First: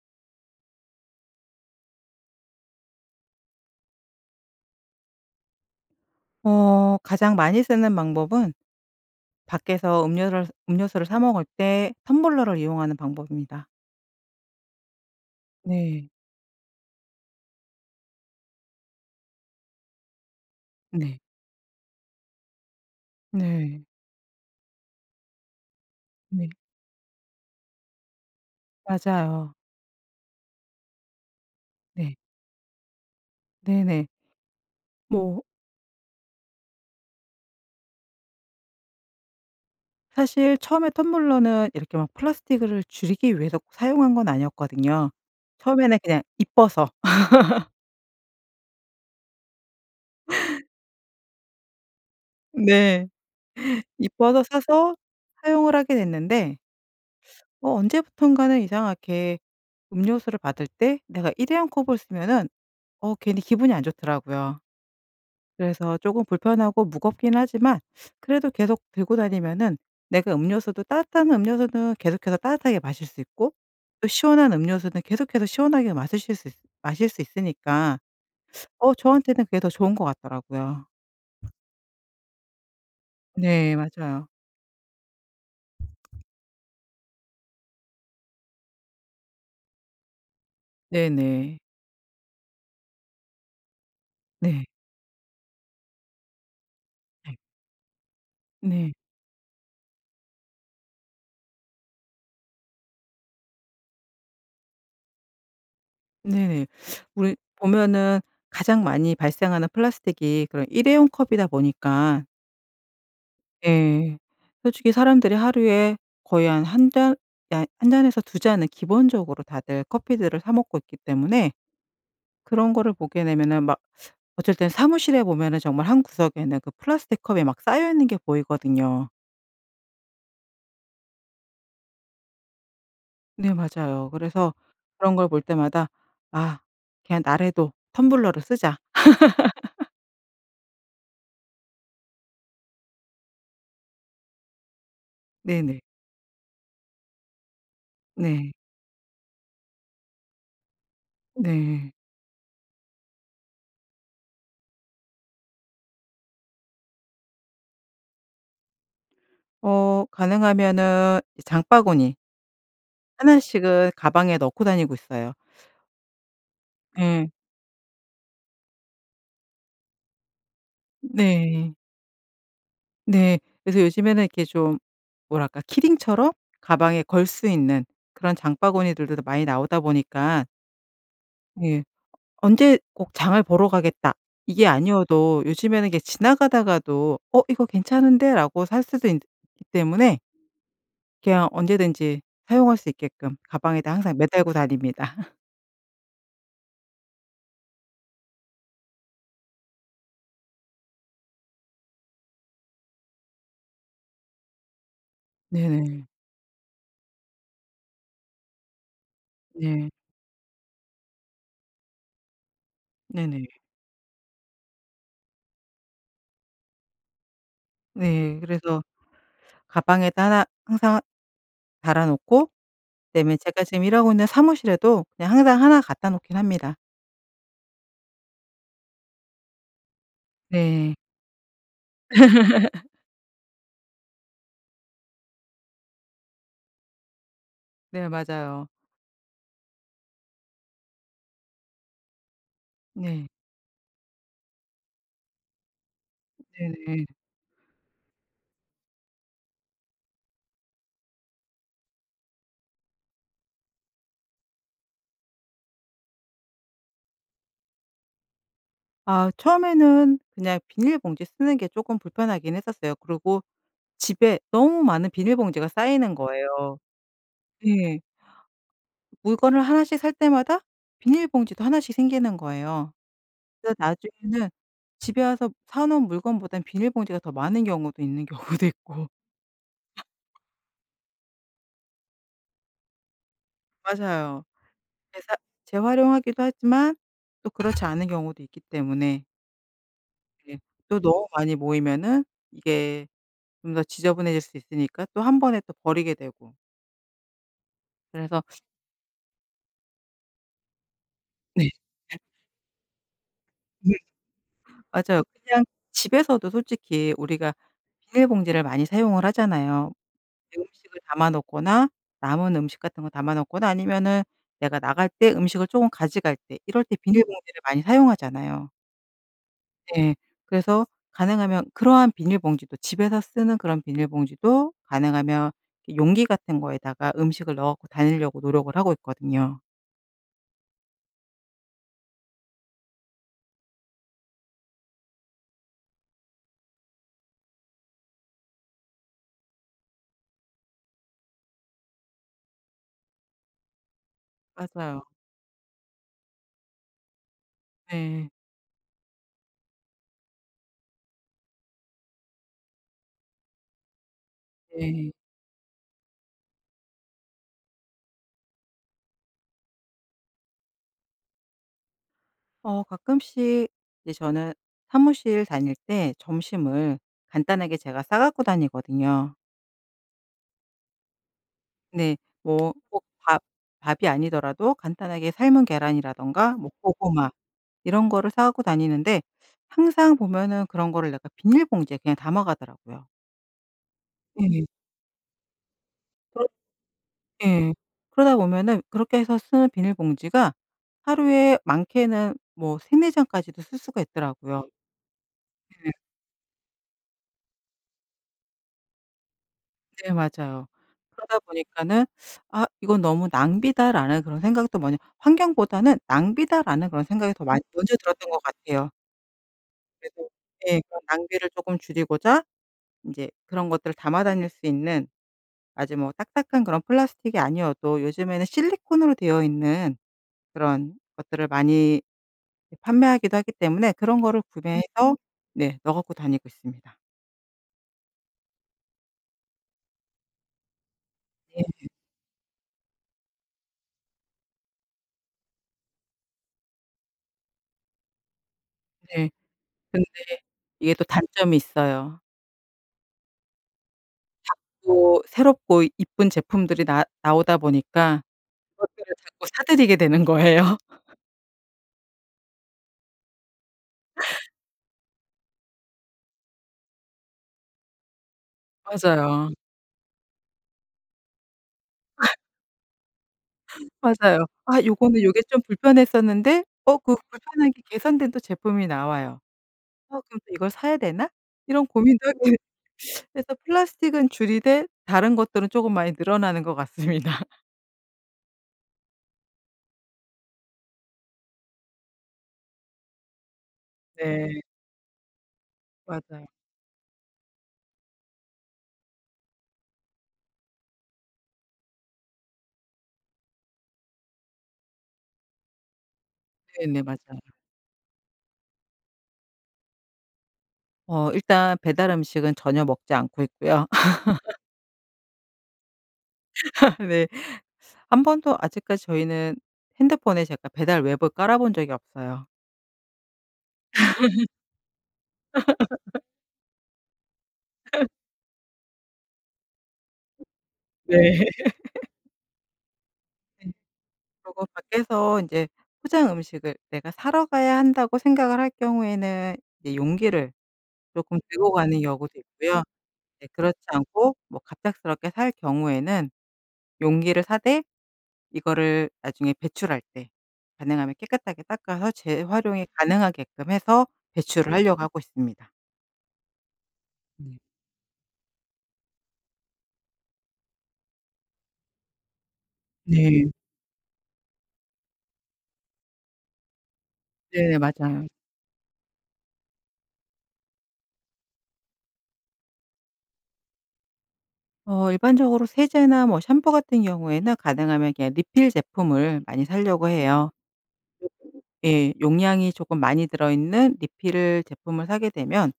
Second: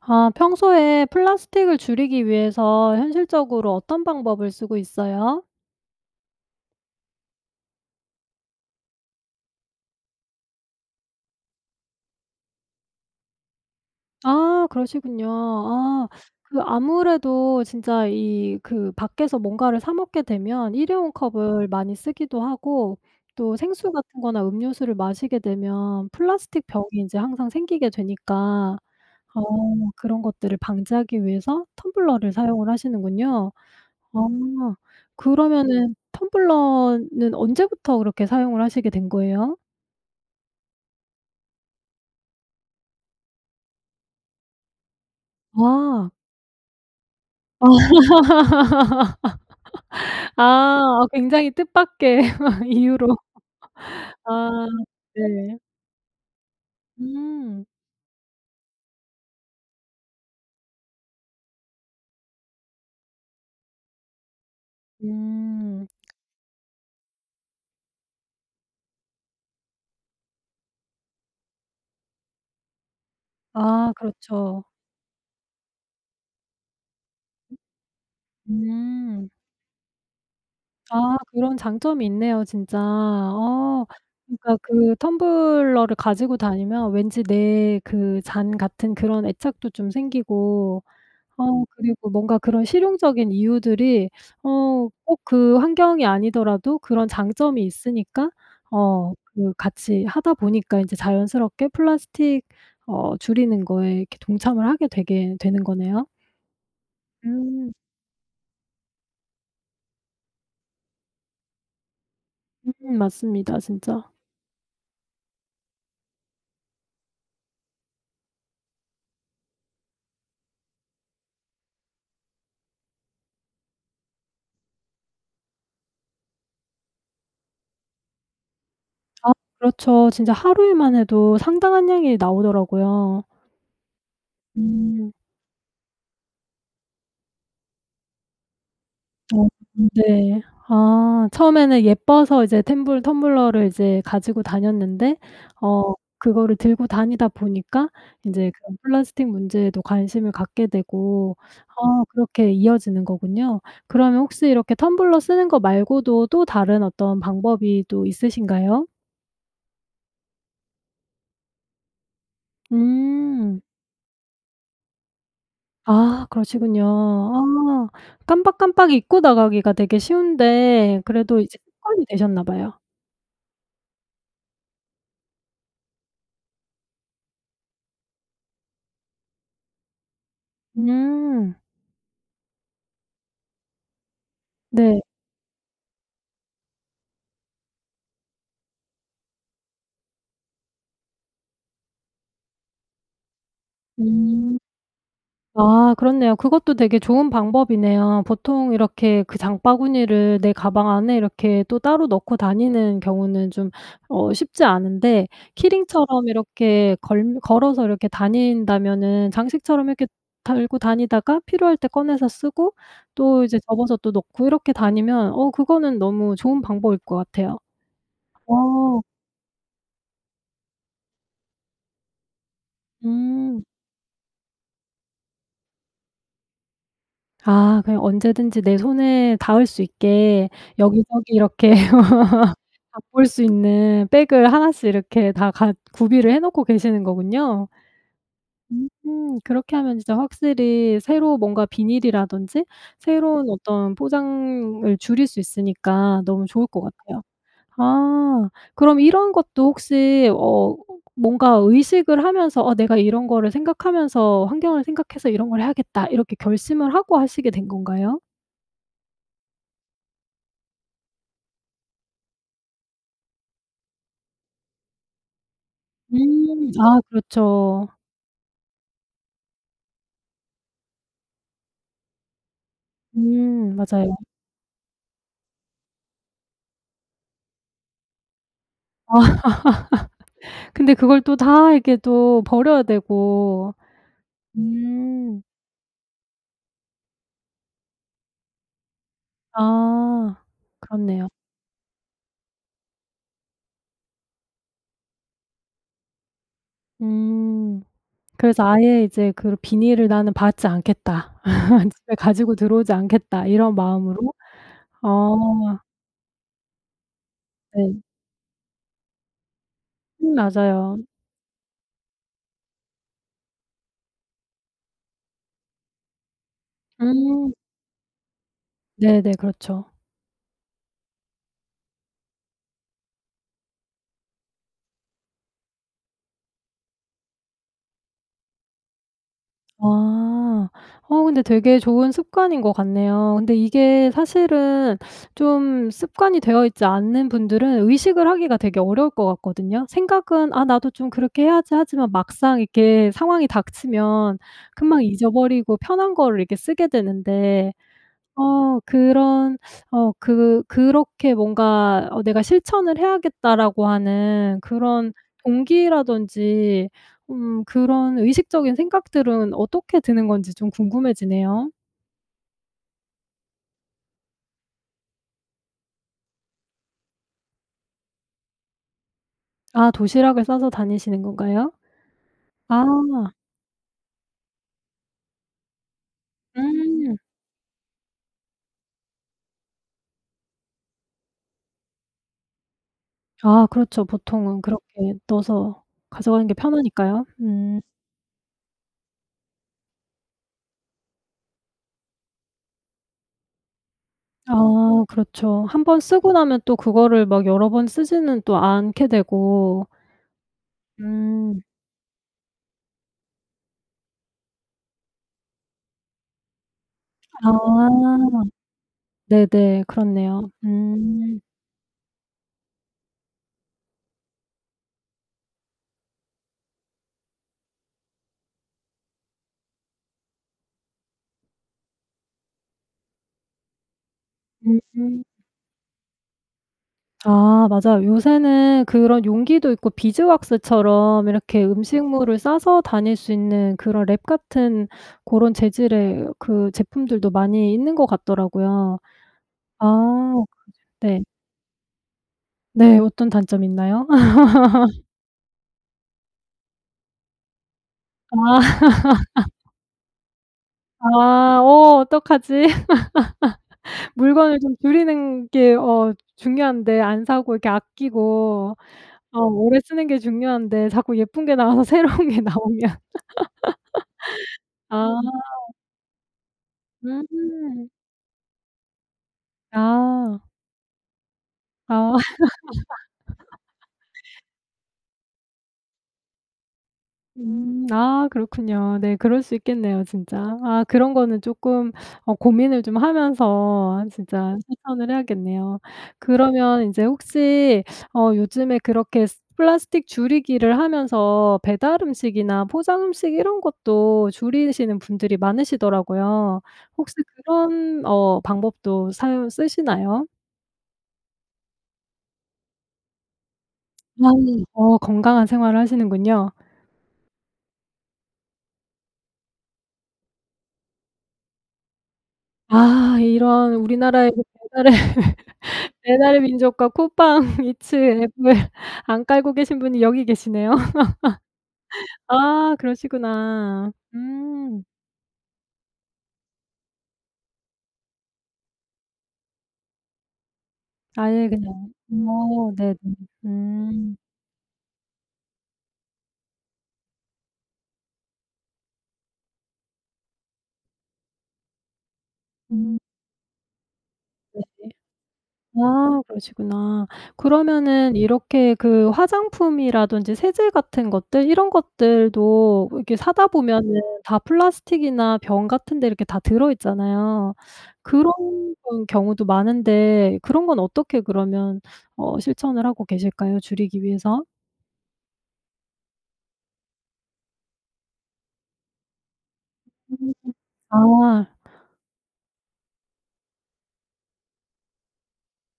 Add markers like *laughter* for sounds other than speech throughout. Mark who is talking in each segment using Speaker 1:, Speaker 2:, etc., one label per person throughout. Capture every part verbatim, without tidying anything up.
Speaker 1: 아 평소에 플라스틱을 줄이기 위해서 현실적으로 어떤 방법을 쓰고 있어요?
Speaker 2: 어 가장 많이 쓰는 방법은 밖에서 음료를 음료수를 사 먹을 때 텀블러를 이용하는 방법입니다.
Speaker 1: 아. 그러시군요. 아.
Speaker 2: 네.
Speaker 1: *sucks teeth* 그 아무래도 진짜 이 그 밖에서 뭔가를 사 먹게 되면 일회용
Speaker 2: 네.
Speaker 1: 컵을 많이 쓰기도 하고 또
Speaker 2: 네.
Speaker 1: 생수 같은 거나 음료수를 마시게 되면
Speaker 2: 네.
Speaker 1: 플라스틱 병이 이제 항상 생기게 되니까 어
Speaker 2: 맞아요.
Speaker 1: 그런 것들을 방지하기 위해서
Speaker 2: 네.
Speaker 1: 텀블러를 사용을 하시는군요.
Speaker 2: 네네.
Speaker 1: 아.
Speaker 2: 뭐
Speaker 1: 그러면은 텀블러는 언제부터 그렇게 사용을 하시게 된 거예요?
Speaker 2: 사실 처음에 텀블러는 이렇게 막 플라스틱을 줄이기 위해서 사용한 건 아니었거든요. 처음에는
Speaker 1: 아.
Speaker 2: 그냥 예뻐서.
Speaker 1: 아.
Speaker 2: *laughs*
Speaker 1: *laughs* 아. 굉장히 뜻밖의 *laughs*
Speaker 2: 네.
Speaker 1: 이유로. *laughs*
Speaker 2: 예뻐서
Speaker 1: 아.
Speaker 2: 사서
Speaker 1: 네.
Speaker 2: 사용을 하게 됐는데
Speaker 1: 음.
Speaker 2: 어 언제부턴가는 이상하게 음료수를 받을 때 내가 일회용 컵을 쓰면은 어 괜히 기분이 안 좋더라고요.
Speaker 1: 음.
Speaker 2: 그래서 조금 불편하고 무겁긴 하지만 그래도 계속 들고 다니면은 내가 음료수도 따뜻한 음료수는 계속해서 따뜻하게 마실 수 있고
Speaker 1: 아.
Speaker 2: 또 시원한
Speaker 1: 그렇죠.
Speaker 2: 음료수는 계속해서 시원하게 마시실 수 마실 수 있으니까 *sucks teeth*
Speaker 1: 음.
Speaker 2: 어
Speaker 1: 음.
Speaker 2: 저한테는 그게 더 좋은 것 같더라고요.
Speaker 1: 아. 그런 장점이 있네요 진짜.
Speaker 2: 네.
Speaker 1: 어
Speaker 2: 맞아요.
Speaker 1: 그러니까 그 텀블러를 가지고 다니면 왠지 내 그 잔 같은 그런 애착도 좀 생기고
Speaker 2: 네네.
Speaker 1: 어 그리고 뭔가 그런 실용적인 이유들이 *sucks teeth*
Speaker 2: 네.
Speaker 1: 어 꼭 그 환경이 아니더라도 그런
Speaker 2: 네.
Speaker 1: 장점이 있으니까
Speaker 2: 네.
Speaker 1: 어 그 같이 하다 보니까 이제 자연스럽게 플라스틱 어 줄이는 거에 이렇게 동참을 하게 되게 되는 거네요.
Speaker 2: 네네. *sucks teeth* 우리
Speaker 1: 음.
Speaker 2: 보면은 가장 많이 발생하는 플라스틱이 그런 일회용 컵이다 보니까
Speaker 1: 음 맞습니다 진짜.
Speaker 2: 예. 솔직히 사람들이 하루에 거의 한 한 잔 아 한 잔에서 두 잔은 기본적으로 다들 커피들을 사 먹고 있기 때문에 그런 거를 보게 되면은 막 어쩔 때는 사무실에 보면은 정말 한 구석에는 그 플라스틱 컵이 막 쌓여 있는 게 보이거든요.
Speaker 1: 아 그렇죠. 진짜 하루에만 해도 상당한 양이 나오더라고요.
Speaker 2: 네 맞아요. 그래서
Speaker 1: 음.
Speaker 2: 그런 걸 볼 때마다 "아 그냥 나라도 텀블러를 쓰자!"
Speaker 1: 어
Speaker 2: *laughs*
Speaker 1: 네. 아 처음에는 예뻐서 이제 템블 텀블러를 이제 가지고 다녔는데
Speaker 2: 네네.
Speaker 1: 어 그거를 들고 다니다 보니까
Speaker 2: 네.
Speaker 1: 이제 그 플라스틱 문제에도 관심을 갖게 되고.
Speaker 2: 네.
Speaker 1: 아 그렇게 이어지는 거군요. 그러면 혹시 이렇게 텀블러 쓰는 거 말고도 또 다른 어떤 방법이 또 있으신가요?
Speaker 2: 어 가능하면은 이 장바구니 하나
Speaker 1: 음.
Speaker 2: 씩은 가방에 넣고 다니고 있어요.
Speaker 1: 아 그러시군요.
Speaker 2: 예.
Speaker 1: 아 깜빡깜빡 잊고 나가기가 되게 쉬운데 그래도 이제
Speaker 2: 네.
Speaker 1: 습관이 되셨나 봐요.
Speaker 2: 네. 그래서 요즘에는 이렇게 좀 뭐랄까 키링처럼 가방에 걸 수 있는 그런 장바구니들들도 많이 나오다 보니까.
Speaker 1: 음.
Speaker 2: 예. '언제 꼭 장을 보러 가겠다.' 이게
Speaker 1: 네.
Speaker 2: 아니어도 요즘에는 이게 지나가다가도 '어. 이거 괜찮은데?'라고 살 수도 있기 때문에 그냥 언제든지 사용할 수 있게끔 가방에다 항상 매달고
Speaker 1: 음.
Speaker 2: 다닙니다. *laughs*
Speaker 1: 아 그렇네요. 그것도 되게 좋은 방법이네요. 보통 이렇게 그 장바구니를 내 가방 안에 이렇게 또 따로 넣고 다니는 경우는 좀 어 쉽지 않은데
Speaker 2: 네네.
Speaker 1: 키링처럼 이렇게 걸릴 걸어서 이렇게 다닌다면은 장식처럼
Speaker 2: 네.
Speaker 1: 이렇게 달고 다니다가 필요할 때 꺼내서 쓰고 또
Speaker 2: 네네.
Speaker 1: 이제 접어서 또 넣고 이렇게 다니면 어 그거는 너무 좋은 방법일 것 같아요.
Speaker 2: 네. 그래서
Speaker 1: 어.
Speaker 2: 가방에다 하나 항상 달아 놓고 그다음에
Speaker 1: 음.
Speaker 2: 제가 지금 일하고 있는 사무실에도 그냥 항상 하나 갖다 놓긴 합니다.
Speaker 1: 아. 그냥 언제든지 내 손에 닿을 수 있게
Speaker 2: 네.
Speaker 1: 여기저기 이렇게 *laughs*
Speaker 2: *laughs*
Speaker 1: 바꿀 수 있는 백을 하나씩 이렇게 다 갖 구비를 해 놓고 계시는 거군요?
Speaker 2: 네. 맞아요.
Speaker 1: 음. 그렇게 하면 진짜 확실히 새로 뭔가 비닐이라든지
Speaker 2: 네.
Speaker 1: 새로운 어떤 포장을 줄일 수 있으니까 너무 좋을 것
Speaker 2: 네네.
Speaker 1: 같아요. 아. 그럼 이런 것도 혹시 어 뭔가 의식을 하면서 '아 내가 이런 거를 생각하면서 환경을 생각해서 이런 걸 해야겠다.' 이렇게 결심을 하고 하시게 된 건가요?
Speaker 2: 아 처음에는 그냥 비닐봉지 쓰는 게 쪼끔 불편하긴 했었어요. 그리고 집에 너무 많은 비닐봉지가 쌓이는
Speaker 1: 음.
Speaker 2: 거예요.
Speaker 1: 아 그렇죠.
Speaker 2: 네. 물건을 하나씩 살 때마다 비닐봉지도 하나씩 생기는 거예요. 그래서
Speaker 1: 음, 맞아요.
Speaker 2: 나중에는 집에 와서 사 놓은 물건보다는 비닐봉지가 더 많은 경우도 있는 경우도 있고.
Speaker 1: 아. *laughs* 근데 그걸 또 다 이렇게 또 버려야 되고.
Speaker 2: 맞아요. *unintelligible*
Speaker 1: 음.
Speaker 2: 재활용하기도 하지만 또 그렇지 않은 경우도 있기 때문에.
Speaker 1: 아.
Speaker 2: *unintelligible* 또 너무
Speaker 1: 그렇네요.
Speaker 2: 많이 모이면은 이게 좀 더 지저분해질 수 있으니까 또 한 번에 또 버리게 되고.
Speaker 1: 음.
Speaker 2: 그래서
Speaker 1: 그래서 아예 이제 그르 '비닐을 나는 받지 않겠다.
Speaker 2: 네.
Speaker 1: *laughs* 집에
Speaker 2: *unintelligible*
Speaker 1: 가지고 들어오지 않겠다.' 이런 마음으로.
Speaker 2: *unintelligible* 맞아요. 그냥
Speaker 1: 어.
Speaker 2: 집에서도 솔직히 우리가
Speaker 1: 네.
Speaker 2: 비닐봉지를 많이 사용을 하잖아요.
Speaker 1: 음. 맞아요.
Speaker 2: 음식을 담아 놓거나 남은 음식 같은 거 담아 놓거나 아니면은 내가 나갈 때 음식을 쪼금 가지갈 때 이럴 때
Speaker 1: 음.
Speaker 2: 비닐봉지를 많이 사용하잖아요.
Speaker 1: 네네. 그렇죠.
Speaker 2: 예. 그래서 가능하면 그러한 비닐봉지도 집에서 쓰는 그런 비닐봉지도 가능하면 이 용기 같은 거에다가 음식을 넣어 갖고 다니려고 노력을 하고 있거든요.
Speaker 1: 아. 어 근데 되게 좋은 습관인 것 같네요. 근데 이게 사실은 *sucks teeth* 좀 습관이 되어 있지 않는 분들은 의식을 하기가 되게 어려울 것 같거든요. 생각은 '아 나도 좀 그렇게 해야지.' 하지만 막상 이렇게 상황이 닥치면 금방
Speaker 2: 맞아요.
Speaker 1: 잊어버리고 편한 거를 이렇게 쓰게 되는데
Speaker 2: 네.
Speaker 1: 어, 그런 *sucks teeth* 어, 그 그렇게 뭔가 어 '내가 실천을 해야겠다.'라고 하는
Speaker 2: 네.
Speaker 1: 그런 동기라든지 음 그런 의식적인 생각들은 어떻게 드는 건지 좀 궁금해지네요.
Speaker 2: 어. 가끔씩 이제 저는 사무실 다닐 때 점심을 간단하게 제가 싸 갖고 다니거든요.
Speaker 1: 아, 도시락을 싸서 다니시는 건가요?
Speaker 2: 네. 뭐
Speaker 1: 아.
Speaker 2: 꼭 밥 밥이 아니더라도 간단하게 삶은 계란이라든가 뭐
Speaker 1: 음.
Speaker 2: 고구마 이런 거를 싸 갖고 다니는데 항상 보면은 그런 거를 내가 비닐봉지에 그냥 담아 가더라고요.
Speaker 1: 아 그렇죠. 보통은
Speaker 2: 예.
Speaker 1: 그렇게 넣어서
Speaker 2: 그렇
Speaker 1: 가져가는 게 편하니까요.
Speaker 2: 예.
Speaker 1: 음.
Speaker 2: 그러다 보면은 그렇게 해서 쓰는 비닐봉지가 하루에 많게는 뭐 세 네 장까지도 쓸 수가 있더라고요.
Speaker 1: 아 그렇죠. 한
Speaker 2: 예.
Speaker 1: 번 쓰고 나면 또 그거를 막 여러 번 쓰지는 또 않게 되고
Speaker 2: 네 맞아요. 그러다
Speaker 1: 음.
Speaker 2: 보니까는 *sucks teeth* '아 이건 너무 낭비다' 라는 그런 생각도 먼저 환경보다는 낭비다 라는 그런 생각이
Speaker 1: 아.
Speaker 2: 많 먼저 들었던 것 같아요.
Speaker 1: 네네.
Speaker 2: 그래도
Speaker 1: 그렇네요.
Speaker 2: 네, 그런
Speaker 1: 음.
Speaker 2: 낭비를 조금 줄이고자 인제 그런 것들을 담아 다닐 수 있는 아주 뭐 딱딱한 그런 플라스틱이 아니어도 요즘에는 실리콘으로 되어 있는 그런 것들을 많이 판매하기도 하기 때문에 그런 거를 구매해서
Speaker 1: 음.
Speaker 2: 네, 넣어 갖고 다니고 있습니다.
Speaker 1: 아 맞아요. 요새는 그런 용기도 있고 비즈왁스처럼 이렇게
Speaker 2: 네네.
Speaker 1: 음식물을 싸서 다닐 수 있는 그런 랩 같은 그런 재질의 그 제품들도 많이 있는 거 같더라고요.
Speaker 2: 네. 근데
Speaker 1: 아 그죠
Speaker 2: 이게 또
Speaker 1: 네.
Speaker 2: 단점이 있어요.
Speaker 1: 네, 어떤 단점이 있나요? *laughs*
Speaker 2: 자꾸 새롭고 예쁜 제품들이 나 나오다 보니까
Speaker 1: 아.
Speaker 2: 그것들을 자꾸
Speaker 1: *laughs*
Speaker 2: 사들이게 되는 거예요. *laughs*
Speaker 1: 아. 어 어떡하지? *laughs*
Speaker 2: *laughs*
Speaker 1: 물건을 좀 줄이는 게 어 중요한데 안 사고 이렇게 아끼고 어
Speaker 2: 맞아요.
Speaker 1: 오래 쓰는 게 중요한데 자꾸 예쁜 게 나와서 새로운
Speaker 2: *laughs*
Speaker 1: 게 나오면. *laughs*
Speaker 2: *laughs* 맞아요. 아
Speaker 1: 아.
Speaker 2: 요거는 요게 좀 불편했었는데 어 그 불편한 게
Speaker 1: 음.
Speaker 2: 개선된 또 제품이 나와요. '어 그럼
Speaker 1: 아.
Speaker 2: 또 이걸 사야 되나?' 이런
Speaker 1: 아. *laughs*
Speaker 2: 고민도 하게 돼. *sucks teeth* 그래서 플라스틱은 줄이되 다른 것들은 조금 많이 늘어나는 것 같습니다. *laughs*
Speaker 1: 음 아 그렇군요. 네 그럴 수 있겠네요, 진짜. 아 그런 거는 조금 어 고민을 좀 하면서 아 진짜
Speaker 2: 네.
Speaker 1: 실천을 해야겠네요.
Speaker 2: 맞아요.
Speaker 1: 그러면 인제 혹시 *sucks teeth* 어 요즘에 그렇게 쓰 플라스틱 줄이기를 하면서 배달 음식이나 포장 음식 이런 것도 줄이시는 분들이 많으시더라고요.
Speaker 2: 네네
Speaker 1: 혹시
Speaker 2: 맞아요.
Speaker 1: 그런 어 방법도 사용 쓰시나요?
Speaker 2: 어. 일단 배달 음식은 전혀 먹지 않고 있고요. *laughs*
Speaker 1: 나는 어 건강한 생활을 하시는군요.
Speaker 2: *laughs* 네. 한 번도 아직까지 저희는 핸드폰에 제가 배달 웹을 깔아 본 적이 없어요.
Speaker 1: 아 이런. 우리나라의 그
Speaker 2: *laughs*
Speaker 1: 배달의 *laughs*
Speaker 2: *laughs*
Speaker 1: 배달의민족과 쿠팡이츠
Speaker 2: *laughs*
Speaker 1: 앱을 안 깔고 계신 분이 여기 계시네요.
Speaker 2: 네. *laughs*
Speaker 1: *laughs* 아
Speaker 2: 네.
Speaker 1: 그러시구나.
Speaker 2: 그리고
Speaker 1: 음.
Speaker 2: 밖에서 인제 '포장 음식을 내가 사러 가야 한다.'고 생각을 할 경우에는 이 용기를 조금
Speaker 1: 아예
Speaker 2: 들고
Speaker 1: 그냥
Speaker 2: 가는 경우도
Speaker 1: 어
Speaker 2: 있고요.
Speaker 1: 네네.
Speaker 2: 예. 그렇지
Speaker 1: 음.
Speaker 2: 않고 뭐 갑작스럽게 살 경우에는 용기를 사되 이거를 나중에 배출할 때 가능하면 깨끗하게 닦아서 재활용이
Speaker 1: 음.
Speaker 2: 가능하게끔 해서 배출을
Speaker 1: 네네.
Speaker 2: 하려고 하고 있습니다.
Speaker 1: 아 그러시구나.
Speaker 2: 네.
Speaker 1: 그러면은 이렇게 그 화장품이라든지 세제 같은 것들 이런 것들도 이렇게 사다
Speaker 2: 네.
Speaker 1: 보면은 다 플라스틱이나 병 같은 데 이렇게 다 들어 있잖아요.
Speaker 2: 네. 맞아요.
Speaker 1: 그런 건 경우도 많은데 그런 건 어떻게 그러면 어 실천을 하고 계실까요, 줄이기 위해서?
Speaker 2: 어 일반적으로 세제나 뭐 샴푸 같은 경우에는 가능하면 그냥 리필제품을 많이 사려고
Speaker 1: 음.
Speaker 2: 해요.
Speaker 1: 아.
Speaker 2: *unintelligible* 예. 용량이 조금 많이 들어 있는 리필 제품을 사게 되면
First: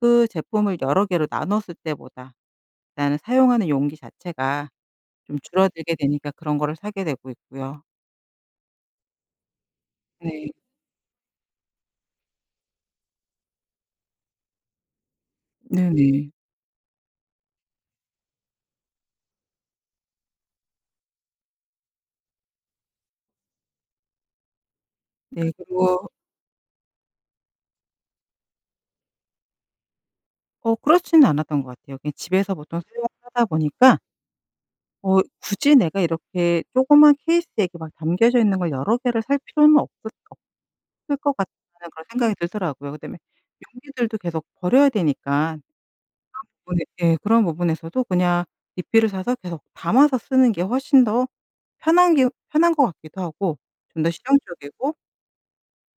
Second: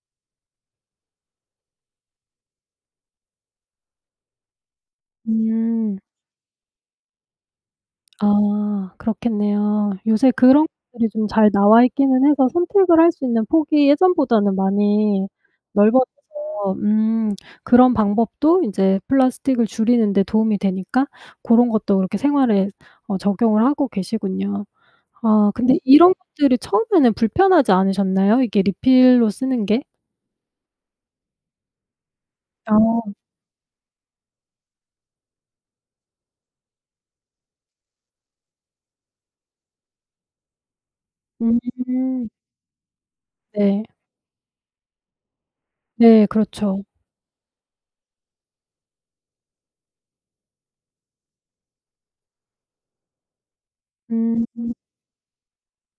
Speaker 2: 그 제품을 여러 개로 나눴을 때보다 일단은 사용하는 용기 자체가 좀 줄어들게
Speaker 1: 음.
Speaker 2: 되니까 그런 거를 사게 되고 있고요.
Speaker 1: 아 그렇겠네요. 요새
Speaker 2: 네.
Speaker 1: 그런 것들이 좀 잘 나와 있기는 해서 선택을 할 수 있는 폭이 예전보다는 많이 넓어져서
Speaker 2: 네네.
Speaker 1: 음 그런 방법도 이제 플라스틱을 줄이는 데 도움이 되니까 고런 것도 그렇게 생활에 어 적용을 하고 계시군요.
Speaker 2: 네
Speaker 1: 아 근데
Speaker 2: 그리고
Speaker 1: 이런 것들이 처음에는 불편하지 않으셨나요? 이게 리필로 쓰는 게?
Speaker 2: 어 그렇진 않았던 것 같아요. 그냥 집에서 보통 쭉
Speaker 1: 어.
Speaker 2: 하다 보니까 어 '굳이 내가 이렇게 조그만 케이스에 이렇게 막 담겨져 있는 걸 여러 개를 살 필요는 없을 없을 것 같다.'는 그런
Speaker 1: 음.
Speaker 2: 생각이 들더라고요. 그다음에
Speaker 1: 네.
Speaker 2: 용기들도 계속 버려야 되니까.
Speaker 1: 네
Speaker 2: 그런 부분
Speaker 1: 그렇죠.
Speaker 2: 네 그런 부분에서도 그냥 리필을 사서 계속 담아서 쓰는 게 훨씬 더 편한 게 편한 것 같기도 하고 좀 더
Speaker 1: 음.
Speaker 2: 실용적이고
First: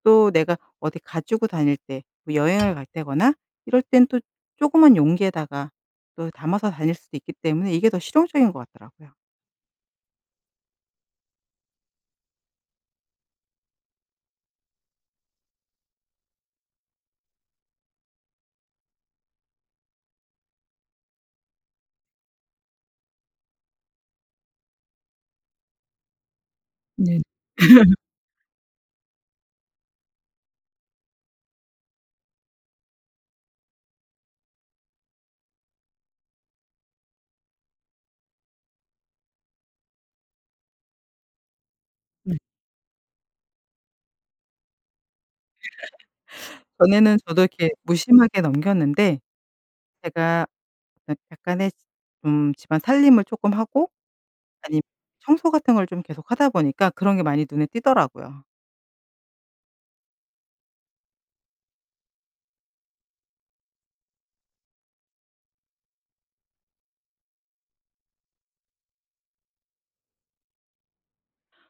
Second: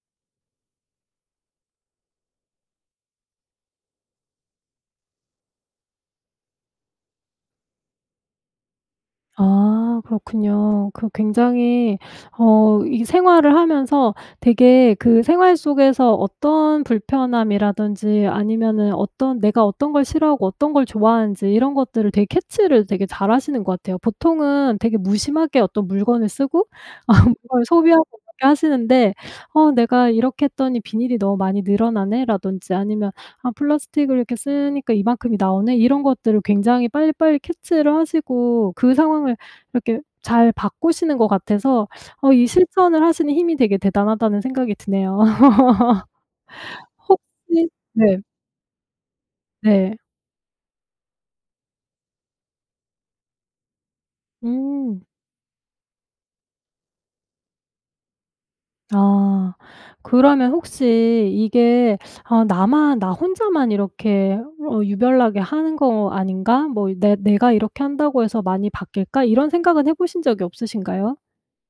Speaker 2: 또 내가 어디 가지고 다닐 때 뭐 여행을 갈 때거나 이럴 땐 조그만 용기에다가 또 담아서 다닐 수도 있기 때문에 이게 더 실용적인 것 같더라고요.
Speaker 1: 아 그렇군요. 그 굉장히 어 이 생활을 하면서 되게 그 생활 속에서 어떤 불편함이라든지 아니면은 어떤 내가 어떤 걸 싫어하고 어떤 걸 좋아하는지 이런 것들을 되게 캐치를 되게 잘 하시는 것 같아요. 보통은 되게 무심하게 어떤 물건을 쓰고
Speaker 2: 네.
Speaker 1: 아 그걸
Speaker 2: *laughs*
Speaker 1: 소비하고 그렇게 하시는데 "어 내가 이렇게 했더니 비닐이 너무 많이 늘어나네?"라던지 아니면 "아 플라스틱을 이렇게 쓰니까 이만큼이 나오네?" 이런 것들을 굉장히 빨리빨리 캐치를 하시고 그 상황을 이렇게 잘 바꾸시는 것 같아서 어
Speaker 2: 네.
Speaker 1: 이 '실천을 하시는 힘이 되게 대단하다.'는 생각이 드네요. *laughs*
Speaker 2: *laughs* 전에는 저도
Speaker 1: 혹시
Speaker 2: 이렇게
Speaker 1: 네.
Speaker 2: 무심하게 넘겼는데
Speaker 1: 네.
Speaker 2: 제가 약 약간의 좀 집안 살림을 쪼끔 하고 아님
Speaker 1: 음.
Speaker 2: 청소 같은 걸 좀 계속 하다 보니까 그런 게 많이 눈에 띄더라고요.
Speaker 1: 아 그러면 혹시 이게 아 '나만 나 혼자만 이렇게 어 유별나게 하는 거 아닌가?' 뭐 이 '내 내가 이렇게 한다고 해서 많이 바뀔까?' 이런 생각은 해보신 적이 없으신가요?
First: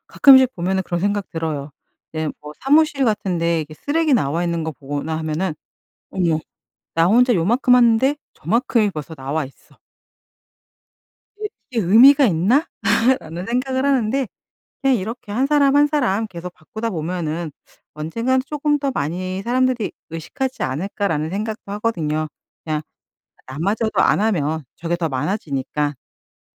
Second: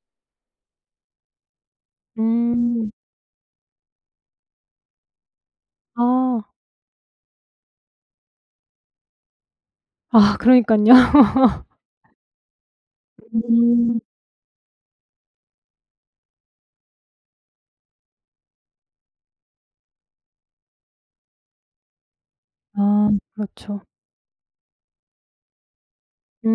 Speaker 2: 가끔씩 보면은 그런 생각 들어요. 이제 뭐
Speaker 1: 음.
Speaker 2: 사무실 같은 데 이렇게 쓰레기 나와 있는 거 보거나 하면은 '어머
Speaker 1: 아.
Speaker 2: 나 혼자 요만큼 하는데 저만큼이 벌써 나와 있어.'
Speaker 1: 아 그러니까요.
Speaker 2: '이게
Speaker 1: *laughs*
Speaker 2: 이게 의미가 있나?' *laughs* 라는 생각을
Speaker 1: 음.
Speaker 2: 하는데, 그냥 이렇게 한 사람, 한 사람 계속 바꾸다 보면은 '언젠가는 조금 더 많이 사람들이 의식하지 않을까.'라는 생각도 하거든요. 그냥
Speaker 1: 아 그렇죠.
Speaker 2: 나마저도 안 하면 저게 더 많아지니까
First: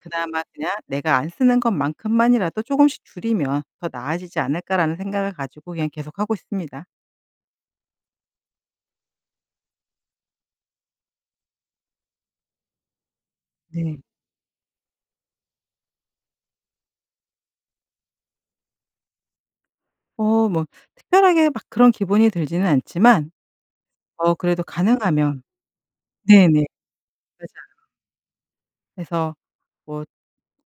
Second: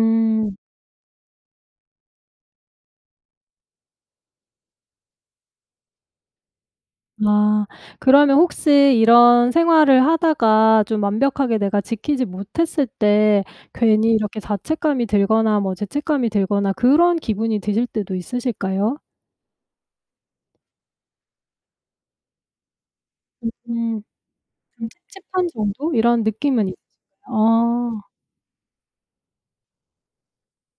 Speaker 2: 그나마 그냥 '내가 안 쓰는 것만큼만이라도 조금씩 줄이면 더 나아지지 않을까?' 라는 생각을 가지고 그냥 계속하고 있습니다.
Speaker 1: 아 그러면 혹시 이런 생활을 하다가 좀 완벽하게 내가 지키지 못했을 때
Speaker 2: 네.
Speaker 1: 괜히 이렇게 자책감이 들거나 뭐 죄책감이 들거나 그런 기분이 드실 때도 있으실까요?
Speaker 2: 어 뭐 특별하게 막 그런 기분이 들지는 않지만
Speaker 1: 음.
Speaker 2: 어 그래도
Speaker 1: 좀
Speaker 2: 가능하면
Speaker 1: 찝찝한 정도 이런
Speaker 2: 네네
Speaker 1: 느낌은 있지
Speaker 2: 맞아요.
Speaker 1: 아.
Speaker 2: 그래서 뭐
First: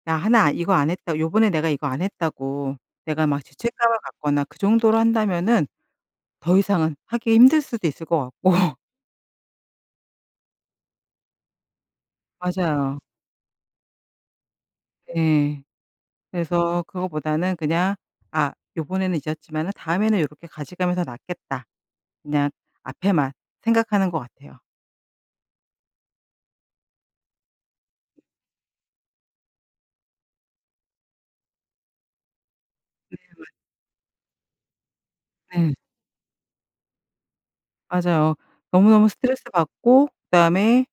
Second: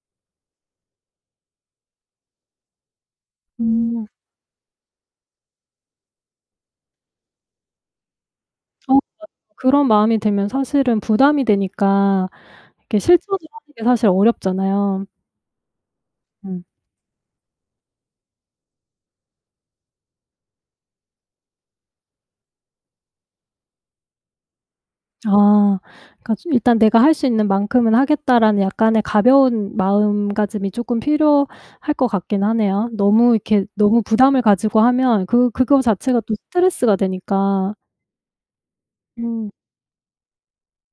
Speaker 2: 나 하나 이거 안 했다 요번에 내가 이거 안 했다고 내가 막 죄책감을
Speaker 1: 음.
Speaker 2: 갖거나 그 정도로 한다면은 더 이상은 하기 힘들 수도 있을 것 같고.
Speaker 1: 어. *unintelligible* 그런 마음이 들면 사실은 부담이 되니까
Speaker 2: 맞아요.
Speaker 1: 이렇게 실천을 하는 게 사실 어렵잖아요.
Speaker 2: 예.
Speaker 1: 음.
Speaker 2: 그래서 그거보다는 그냥 '아. 요번에는 잊었지만은 다음에는 요렇게 가지가면 더 낫겠다.' 그냥 앞에만 생각하는 것 같아요.
Speaker 1: 아. *unintelligible* '일단 내가 할 수 있는 만큼은 하겠다.'라는 약간의 가벼운 마음가짐이 쪼끔 필요할 것 같긴 하네요.
Speaker 2: 네.
Speaker 1: 너무
Speaker 2: 맞
Speaker 1: 이렇게 너무 부담을 가지고 하면 그
Speaker 2: 네.
Speaker 1: 그거 자체가 또 스트레스가 되니까.
Speaker 2: 맞아요. 너무너무 스트레스
Speaker 1: 음.
Speaker 2: 받고 그다음에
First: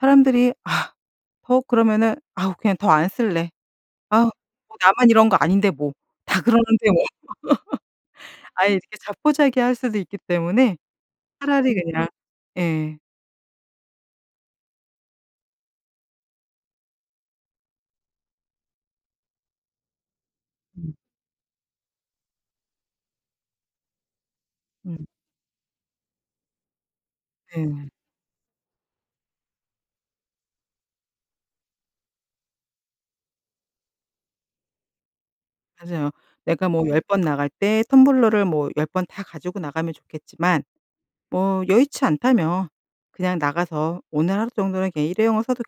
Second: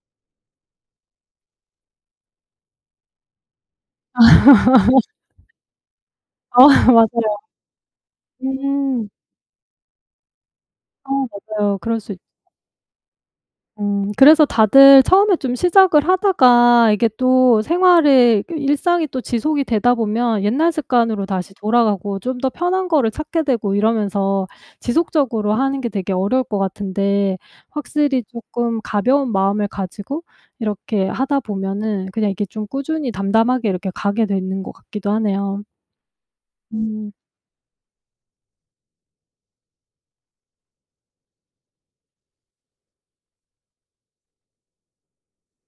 Speaker 2: 사람들이 아 퍼 그러면은 '아우. 그냥 더 안 쓸래. 아우. 뭐 나만 이런 거
Speaker 1: *laughs*
Speaker 2: 아닌데 뭐. 다
Speaker 1: 어
Speaker 2: 그러는데 뭐.'
Speaker 1: 맞아요.
Speaker 2: *laughs* 아예 이렇게
Speaker 1: 음.
Speaker 2: 자포자기할 수도 있기 때문에
Speaker 1: 어
Speaker 2: 차라리
Speaker 1: 맞아요. 그럴
Speaker 2: 그냥
Speaker 1: 수 있
Speaker 2: 예.
Speaker 1: 음 그래서 다들 처음에 좀 시작을 하다가 이게 또 생활의 그 일상이 또 지속이 되다 보면 옛날
Speaker 2: 음.
Speaker 1: 습관으로 다시 돌아가고 좀 더 편한 거를 찾게 되고 이러면서
Speaker 2: 음.
Speaker 1: 지속적으로 하는 게 되게 어려울 것 같은데
Speaker 2: 네.
Speaker 1: 확실히 쪼끔 가벼운 마음을 가지고 이렇게 하다 보면은 그냥 이게 좀 꾸준히 담담하게 이렇게 가게 되는 것 같기도 하네요.
Speaker 2: 맞아요. 내가 뭐 열
Speaker 1: 음.
Speaker 2: 번 나갈 때 텀블러를 뭐 열 번 다 가지고 나가면 좋겠지만 뭐 여의치 않다면 그냥 나가서 '오늘 하루 정도는 그냥 일회용을 써도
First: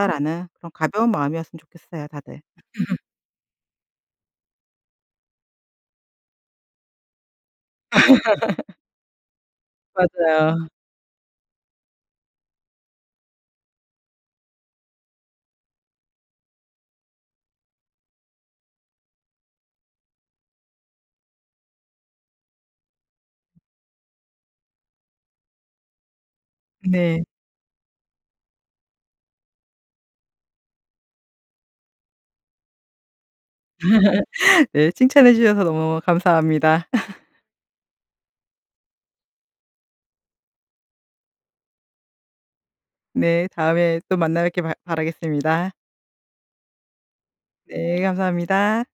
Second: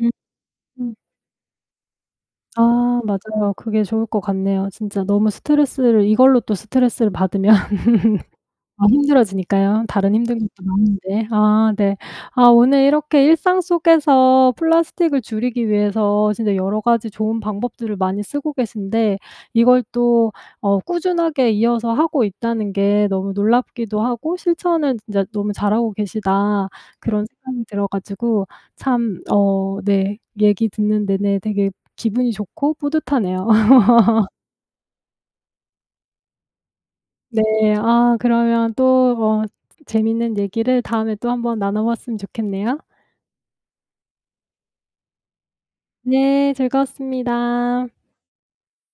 Speaker 1: 음.
Speaker 2: 그런
Speaker 1: 음.
Speaker 2: 가벼운 마음이었으면 좋겠어요 다들.
Speaker 1: 아.
Speaker 2: *clears throat*
Speaker 1: 맞아요. 그게 좋을 것 같네요. 진짜 너무 스트레스를 이걸로 또 스트레스를 받으면 *laughs*
Speaker 2: *laughs*
Speaker 1: 더 힘들어지니까요, 다른 힘든 것도
Speaker 2: 맞아요.
Speaker 1: 많은데. 아. 네. 아 오늘 이렇게 일상 속에서 플라스틱을 줄이기 위해서 진짜 여러 가지 좋은 방법들을 많이 쓰고 계신데 이걸 또 어 꾸준하게 이어서 하고 있다는 게 너무 놀랍기도 하고 실천을 진짜 너무 잘하고 계시다
Speaker 2: 네.
Speaker 1: 그런 생각이 들어 가지고 참 어 네 얘기 듣는 내내 되게 기분이 좋고 뿌듯하네요. *laughs*
Speaker 2: *laughs* 네. 칭찬해 주셔서 너무너무 감사합니다. *laughs*
Speaker 1: 네. 아 그러면 또 뭐 재밌는 얘기를 다음에 또 한번 나눠 봤으면 좋겠네요.
Speaker 2: 네. 다음에 또 만나 뵙길 바 바라겠습니다.
Speaker 1: 네. 즐거웠습니다.
Speaker 2: 네. 감사합니다.